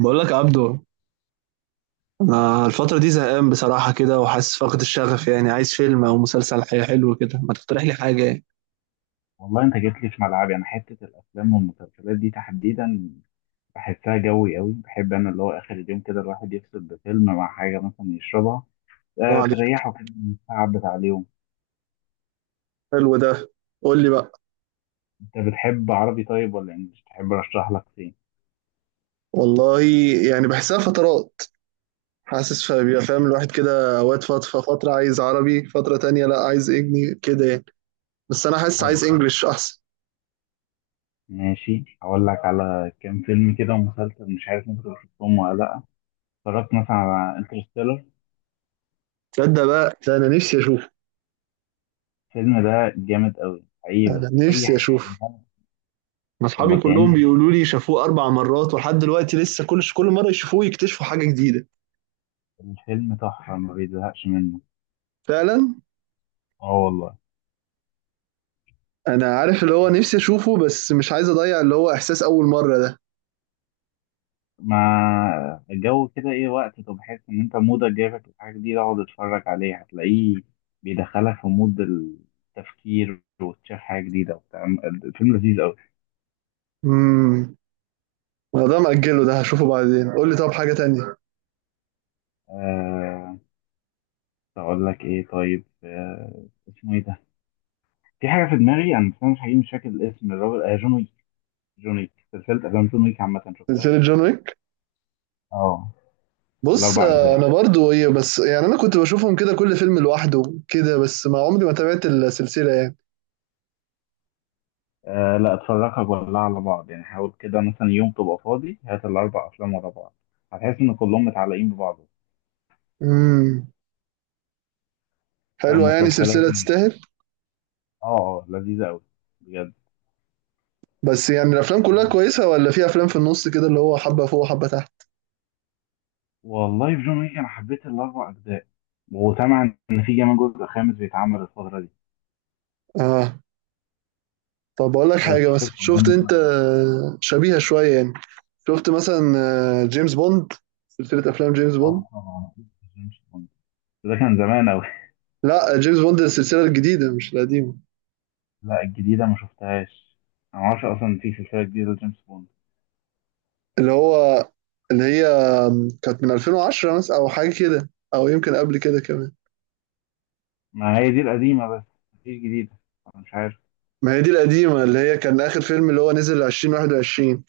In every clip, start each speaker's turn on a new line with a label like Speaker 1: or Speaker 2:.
Speaker 1: بقول لك عبدو، انا الفترة دي زهقان بصراحة كده وحاسس فقد الشغف. يعني عايز فيلم او مسلسل حلو كده، ما تقترح لي حاجة يعني.
Speaker 2: والله انت جيت لي في ملعبي. انا حته الافلام والمسلسلات دي تحديدا بحسها جوي قوي. بحب انا اللي هو اخر اليوم كده الواحد يفصل بفيلم مع حاجه مثلا يشربها،
Speaker 1: الله
Speaker 2: آه،
Speaker 1: عليك.
Speaker 2: تريحه كده من التعب بتاع اليوم.
Speaker 1: حلو ده. قول لي بقى.
Speaker 2: انت بتحب عربي طيب ولا انجلش؟ تحب ارشح لك فين؟
Speaker 1: والله يعني بحسها فترات، حاسس، فبيبقى فاهم الواحد كده اوقات، فترة فترة عايز عربي، فترة تانية لا عايز انجلي كده يعني. بس انا حاسس
Speaker 2: طيب
Speaker 1: عايز
Speaker 2: تمام.
Speaker 1: انجلش احسن.
Speaker 2: ماشي، هقول لك على كام فيلم كده ومسلسل مش عارف انت شفتهم ولا لا. اتفرجت مثلا على انترستيلر؟
Speaker 1: تصدق بقى ده انا نفسي اشوف.
Speaker 2: الفيلم ده جامد قوي حقيقي، بس
Speaker 1: انا
Speaker 2: اي
Speaker 1: نفسي
Speaker 2: حاجه
Speaker 1: اشوف.
Speaker 2: عملها
Speaker 1: ما
Speaker 2: تبقى
Speaker 1: اصحابي كلهم
Speaker 2: كأن
Speaker 1: بيقولوا لي شافوه اربع مرات، ولحد دلوقتي لسه كل مرة يشوفوه يكتشفوا حاجة جديدة.
Speaker 2: الفيلم تحفه ما بيزهقش منه.
Speaker 1: فعلا.
Speaker 2: اه والله.
Speaker 1: انا عارف اللي هو نفسي اشوفه، بس مش عايز اضيع اللي هو احساس اول مرة ده.
Speaker 2: مع الجو كده ايه وقت، طب بحس ان انت مودك جايبك لحاجة جديدة اقعد اتفرج عليه هتلاقيه بيدخلك في مود التفكير وتشوف حاجة جديدة وبتاع. الفيلم لذيذ قوي.
Speaker 1: امم انا ده مأجله، ده هشوفه بعدين. قول لي طب حاجة تانية.
Speaker 2: أه، اقول لك ايه طيب؟ أه، اسمه ايه ده؟ في حاجة في دماغي انا، بس أنا مش حقيقي مش فاكر الاسم. الراجل آه جون ويك. جون ويك سلسلة افلام جون ويك عامة، شفتها؟
Speaker 1: سلسلة جون ويك.
Speaker 2: اه،
Speaker 1: بص
Speaker 2: الاربع
Speaker 1: آه،
Speaker 2: اجزاء.
Speaker 1: انا برضو هي، بس يعني انا كنت بشوفهم كده كل فيلم لوحده كده، بس ما عمري ما تابعت السلسلة يعني.
Speaker 2: أه لا، اتفرجها كلها على بعض يعني. حاول كده مثلا يوم تبقى فاضي هات الاربع افلام ورا بعض، هتحس ان كلهم متعلقين ببعض.
Speaker 1: امم حلوة يعني،
Speaker 2: فمسلسلات،
Speaker 1: سلسلة تستاهل.
Speaker 2: اه اه، لذيذة أوي بجد.
Speaker 1: بس يعني الافلام كلها كويسة، ولا في افلام في النص كده اللي هو حبة فوق وحبة تحت؟
Speaker 2: والله في جون ويك أنا حبيت الأربع أجزاء وسامع إن في كمان جزء خامس بيتعمل الفترة دي،
Speaker 1: اه. طب اقول لك
Speaker 2: بس
Speaker 1: حاجه، مثلا
Speaker 2: لسه
Speaker 1: شفت
Speaker 2: قدامي
Speaker 1: انت
Speaker 2: شوية.
Speaker 1: شبيهه شويه يعني، شفت مثلا آه، جيمس بوند، سلسله افلام جيمس بوند؟
Speaker 2: اه طبعا أكيد. جيمس بوند بس ده كان زمان أوي.
Speaker 1: لا، جيمس بوند السلسله الجديده مش القديمه.
Speaker 2: لا، الجديدة ما شفتهاش. أنا معرفش أصلا في سلسلة جديدة لجيمس بوند.
Speaker 1: اللي هو، اللي هي كانت من 2010 مثلا او حاجه كده، او يمكن قبل كده كمان.
Speaker 2: ما هي دي القديمة بس، مفيش جديدة. أنا مش عارف.
Speaker 1: ما هي دي القديمه اللي هي كان اخر فيلم اللي هو نزل 2021،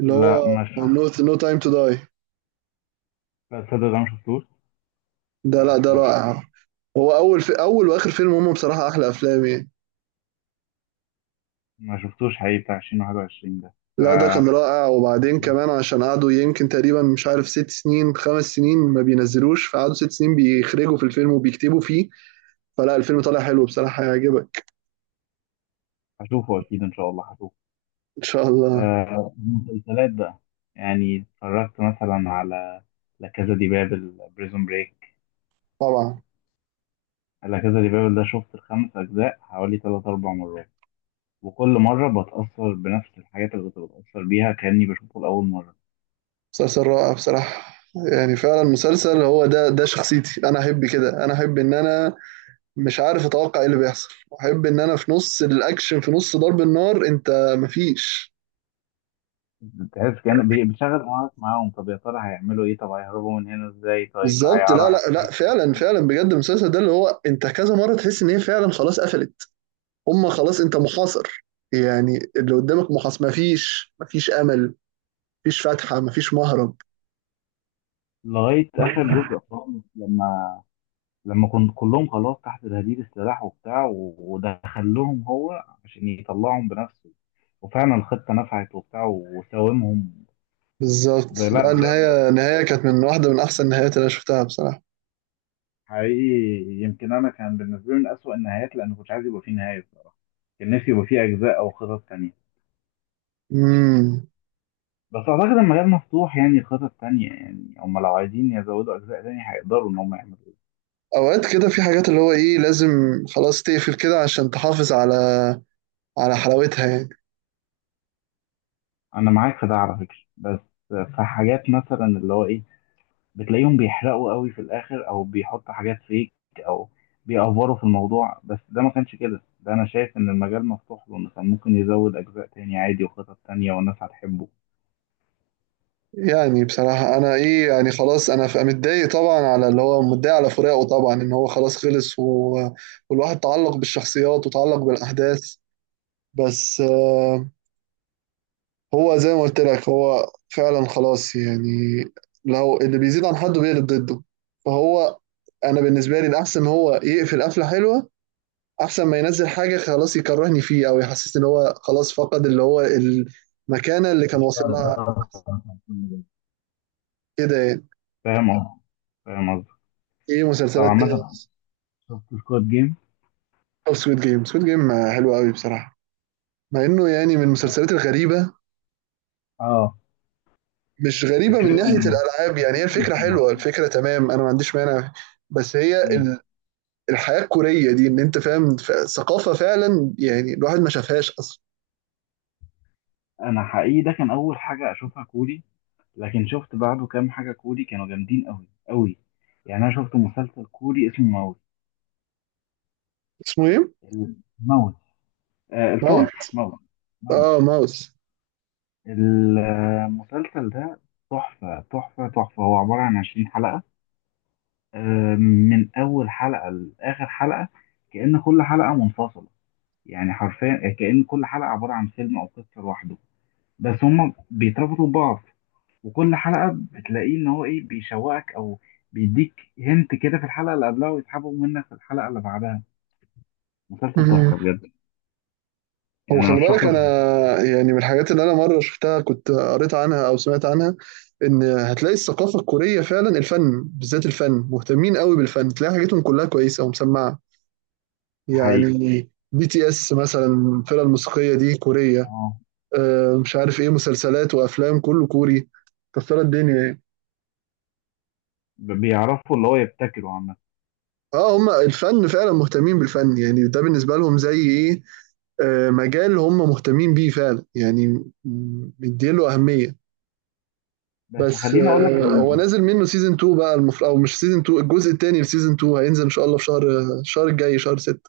Speaker 1: اللي
Speaker 2: لا
Speaker 1: هو
Speaker 2: ما شفت.
Speaker 1: نو تايم تو داي.
Speaker 2: لا تصدق، ده ما شفتوش.
Speaker 1: ده
Speaker 2: ما
Speaker 1: لا، ده
Speaker 2: شفتوش.
Speaker 1: رائع. هو اول، في اول واخر فيلم هم بصراحه احلى افلام يعني.
Speaker 2: ما شفتوش حقيقي بتاع 2021 ده
Speaker 1: لا ده كان رائع، وبعدين كمان عشان قعدوا يمكن تقريبا مش عارف ست سنين، خمس سنين ما بينزلوش، فقعدوا ست سنين بيخرجوا في الفيلم وبيكتبوا فيه، فلا الفيلم طالع حلو بصراحة، هيعجبك.
Speaker 2: هشوفه أكيد إن شاء الله هشوفه.
Speaker 1: إن شاء الله.
Speaker 2: آه، المسلسلات بقى. يعني اتفرجت مثلا على لا كازا دي بابل، بريزون بريك.
Speaker 1: طبعا.
Speaker 2: لا كازا دي بابل ده شفت الخمس أجزاء حوالي تلات أربع مرات، وكل مرة بتأثر بنفس الحاجات اللي كنت بتأثر بيها كأني بشوفه لأول مرة.
Speaker 1: مسلسل رائع بصراحة، يعني فعلا مسلسل، هو ده ده شخصيتي، أنا أحب كده، أنا أحب إن أنا مش عارف أتوقع إيه اللي بيحصل، وأحب إن أنا في نص الأكشن، في نص ضرب النار أنت مفيش.
Speaker 2: بتحس كأن بتشغل دماغك معاهم. طب يا ترى هيعملوا إيه؟ طب هيهربوا من هنا إزاي؟ طيب
Speaker 1: بالظبط، لا لا
Speaker 2: هيعرف
Speaker 1: لا فعلا فعلا بجد، المسلسل ده اللي هو أنت كذا مرة تحس إن هي فعلا خلاص قفلت، هم خلاص انت محاصر، يعني اللي قدامك محاصر، مفيش امل، مفيش فتحة، مفيش مهرب.
Speaker 2: لغاية آخر جزء خالص، لما كنت كلهم خلاص تحت تهديد السلاح وبتاع ودخلهم هو عشان يطلعهم بنفسه، وفعلا الخطة نفعت وبتاع وساومهم.
Speaker 1: بالظبط،
Speaker 2: لا
Speaker 1: لا،
Speaker 2: بجد.
Speaker 1: النهاية كانت من واحدة من أحسن النهايات اللي أنا شفتها بصراحة.
Speaker 2: حقيقي يمكن أنا كان بالنسبة لي من أسوأ النهايات، لأن كنت عايز يبقى فيه نهاية بصراحة. كان نفسي يبقى فيه أجزاء أو خطط تانية.
Speaker 1: امم
Speaker 2: بس أعتقد المجال مفتوح، يعني خطط تانية، يعني هم لو عايزين يزودوا أجزاء تانية هيقدروا إن هم يعملوا.
Speaker 1: أوقات كده في حاجات اللي هو إيه، لازم خلاص تقفل كده عشان تحافظ على على حلاوتها يعني.
Speaker 2: أنا معاك في ده على فكرة، بس في حاجات مثلا اللي هو إيه بتلاقيهم بيحرقوا قوي في الاخر او بيحطوا حاجات فيك او بيأفوروا في الموضوع. بس ده ما كانش كده، ده انا شايف ان المجال مفتوح له إنه كان ممكن يزود اجزاء تاني عادي وخطط تانية والناس هتحبه.
Speaker 1: يعني بصراحة أنا إيه، يعني خلاص أنا متضايق طبعا، على اللي هو متضايق على فراقه طبعا، إن هو خلاص خلص والواحد تعلق بالشخصيات وتعلق بالأحداث. بس آه، هو زي ما قلت لك هو فعلا خلاص يعني، لو اللي بيزيد عن حده بيقلب ضده، فهو انا بالنسبه لي الاحسن هو يقفل قفله حلوه، احسن ما ينزل حاجه خلاص يكرهني فيه، او يحسسني ان هو خلاص فقد اللي هو المكانه اللي كان واصل لها،
Speaker 2: فاهم قصدي.
Speaker 1: كده يعني.
Speaker 2: فاهم قصدي.
Speaker 1: ايه مسلسلات
Speaker 2: طبعا
Speaker 1: تاني؟
Speaker 2: مثلا شفت سكواد جيم؟
Speaker 1: او سquid جيم. سquid جيم حلو قوي بصراحه، مع انه يعني من المسلسلات الغريبه.
Speaker 2: اه.
Speaker 1: مش غريبه من ناحيه
Speaker 2: فكرته
Speaker 1: الالعاب يعني، هي
Speaker 2: فكرته
Speaker 1: الفكره
Speaker 2: مش
Speaker 1: حلوه،
Speaker 2: مفهومة.
Speaker 1: الفكره تمام، انا ما عنديش مانع، بس هي
Speaker 2: مم.
Speaker 1: الحياه الكوريه دي، ان انت فاهم ثقافه فعلا يعني الواحد ما شافهاش اصلا.
Speaker 2: انا حقيقي ده كان اول حاجه اشوفها كوري، لكن شفت بعده كام حاجه كوري كانوا جامدين قوي قوي. يعني انا شفت مسلسل كوري اسمه
Speaker 1: اسمه ايه؟
Speaker 2: الموت. آه، الفار
Speaker 1: ماونت؟
Speaker 2: موت. موت.
Speaker 1: اه، ماوس.
Speaker 2: المسلسل ده تحفة تحفة تحفة. هو عبارة عن 20 حلقة. آه، من أول حلقة لآخر حلقة كأن كل حلقة منفصلة، يعني حرفيا كأن كل حلقة عبارة عن فيلم أو قصة لوحده بس هما بيتربطوا ببعض. وكل حلقة بتلاقيه إن هو إيه بيشوقك أو بيديك هنت كده في الحلقة اللي قبلها ويسحبه منك في الحلقة اللي بعدها. مسلسل
Speaker 1: مم.
Speaker 2: تحفة بجد.
Speaker 1: هو
Speaker 2: يعني
Speaker 1: خلي
Speaker 2: أرشح
Speaker 1: بالك
Speaker 2: لك.
Speaker 1: انا، يعني من الحاجات اللي انا مره شفتها كنت قريت عنها او سمعت عنها، ان هتلاقي الثقافه الكوريه فعلا الفن بالذات، الفن مهتمين قوي بالفن، تلاقي حاجاتهم كلها كويسه ومسمعه،
Speaker 2: حقيقي
Speaker 1: يعني بي تي اس مثلا، الفرقه الموسيقيه دي كوريه. آه، مش عارف ايه، مسلسلات وافلام كله كوري، كسرت الدنيا يعني.
Speaker 2: بيعرفوا اللي هو يبتكروا عامة.
Speaker 1: اه هم الفن فعلا مهتمين بالفن، يعني ده بالنسبة لهم زي ايه، آه، مجال هم مهتمين بيه فعلا يعني، مديله أهمية.
Speaker 2: بس
Speaker 1: بس
Speaker 2: خليني اقول لك احنا
Speaker 1: آه، هو نازل منه سيزون 2 بقى المفروض، او مش سيزون 2، الجزء الثاني لسيزون 2 هينزل ان شاء الله في شهر، الشهر الجاي شهر 6.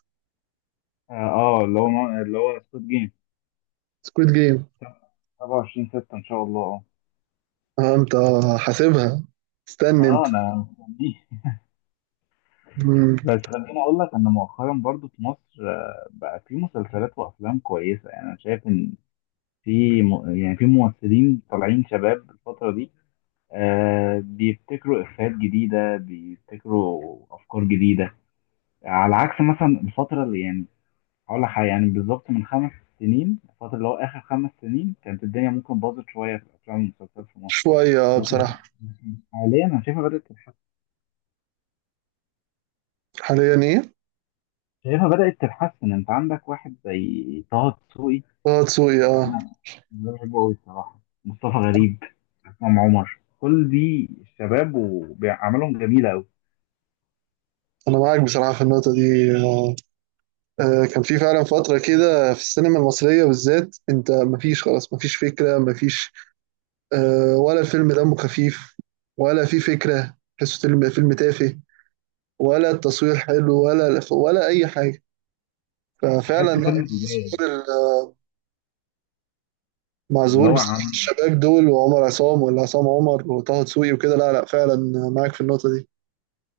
Speaker 2: اه آه، اللي هو اللي هو سكوت جيم
Speaker 1: سكويد جيم.
Speaker 2: 27 6 ان شاء الله.
Speaker 1: اه انت حاسبها، استنى
Speaker 2: اه
Speaker 1: انت.
Speaker 2: اه انا مستنيه.
Speaker 1: مم.
Speaker 2: بس خليني اقول لك ان مؤخرا برضو في مصر آه، بقى في مسلسلات وافلام كويسه. يعني انا شايف ان في يعني في ممثلين طالعين شباب الفتره دي، آه، بيبتكروا افيهات جديده بيبتكروا افكار جديده، على عكس مثلا الفتره اللي يعني هقول لك حاجة يعني بالظبط من 5 سنين. الفترة اللي هو آخر 5 سنين كانت الدنيا ممكن باظت شوية في الأفلام والمسلسلات في مصر.
Speaker 1: شوية آه،
Speaker 2: لكن
Speaker 1: بصراحة.
Speaker 2: لكن حاليا أنا شايفها بدأت تتحسن.
Speaker 1: حاليا ايه؟
Speaker 2: شايفها بدأت تتحسن. أنت عندك واحد زي طه دسوقي.
Speaker 1: اه، تسوقي،
Speaker 2: أنا
Speaker 1: اه.
Speaker 2: أنا بحبه أوي الصراحة. مصطفى غريب، عصام عمر، كل دي الشباب وبيعملهم جميلة أوي.
Speaker 1: انا معاك بصراحة في النقطة دي. آه، آه، كان في فعلا فترة كده في السينما المصرية بالذات، انت مفيش خلاص، مفيش فكرة، مفيش آه، ولا الفيلم دمه خفيف، ولا في فكرة، تحسه فيلم تافه، ولا التصوير حلو، ولا ولا أي حاجة، ففعلا
Speaker 2: تحسه
Speaker 1: لا.
Speaker 2: فيلم تجاري.
Speaker 1: ظهور ال- مع
Speaker 2: اللي هو عم
Speaker 1: الشباب دول، وعمر عصام، ولا عصام عمر، وطه دسوقي وكده، لا لا فعلا معاك في النقطة دي.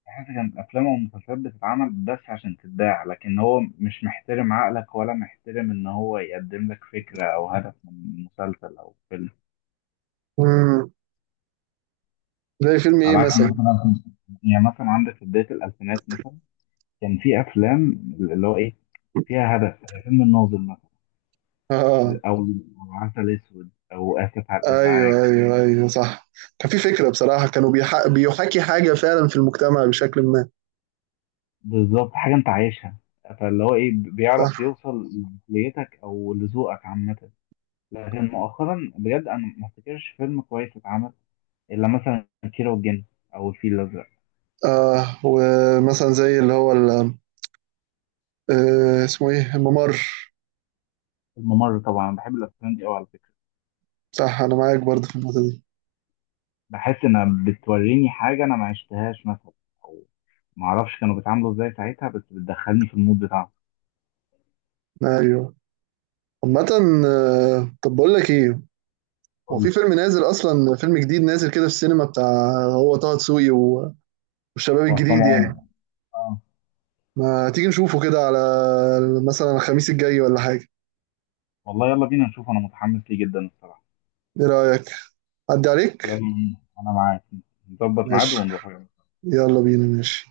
Speaker 2: حاسس كانت أفلام ومسلسلات بتتعمل بس عشان تتباع، لكن هو مش محترم عقلك ولا محترم إن هو يقدم لك فكرة أو هدف من مسلسل أو فيلم.
Speaker 1: مم. زي فيلم ايه
Speaker 2: على عكس
Speaker 1: مثلا؟
Speaker 2: مثلا، يعني مثلا عندك في بداية الألفينات مثلا كان في أفلام اللي هو إيه فيها هدف زي فيلم الناظر مثلا،
Speaker 1: اه،
Speaker 2: أو أو عسل أسود أو آسف على الإزعاج.
Speaker 1: ايوه ايوه ايوه صح، كان في فكرة بصراحة، كانوا بيحاكي حاجة فعلا في المجتمع بشكل ما.
Speaker 2: بالظبط حاجة أنت عايشها، فاللي هو إيه بيعرف
Speaker 1: صح.
Speaker 2: يوصل لعقليتك أو لذوقك عامة. لكن مؤخرا بجد أنا ما افتكرش فيلم كويس اتعمل إلا مثلا كيرة والجن أو الفيل الأزرق.
Speaker 1: آه، ومثلا زي اللي هو آه اسمه ايه، الممر.
Speaker 2: الممر طبعا بحب الأفلام دي أوي على فكرة.
Speaker 1: صح، انا معاك برضه في النقطة دي.
Speaker 2: بحس إنها بتوريني حاجة أنا ما عشتهاش مثلا، أو ما أعرفش كانوا بيتعاملوا إزاي ساعتها، بس بتدخلني في المود بتاعهم.
Speaker 1: ايوه. عامة آه، طب بقول لك ايه، هو في
Speaker 2: قولي.
Speaker 1: فيلم نازل اصلا، فيلم جديد نازل كده في السينما بتاع، هو طه دسوقي والشباب
Speaker 2: وعصام
Speaker 1: الجديد يعني.
Speaker 2: عمر آه.
Speaker 1: ما تيجي نشوفه كده على مثلا الخميس الجاي ولا حاجة؟
Speaker 2: والله يلا بينا نشوف، أنا متحمس ليه جدا الصراحة.
Speaker 1: ايه رأيك؟ عدي
Speaker 2: يلا
Speaker 1: عليك.
Speaker 2: بينا. أنا معاك. نظبط ميعاد
Speaker 1: ماشي،
Speaker 2: ونروح يلا.
Speaker 1: يلا بينا، ماشي.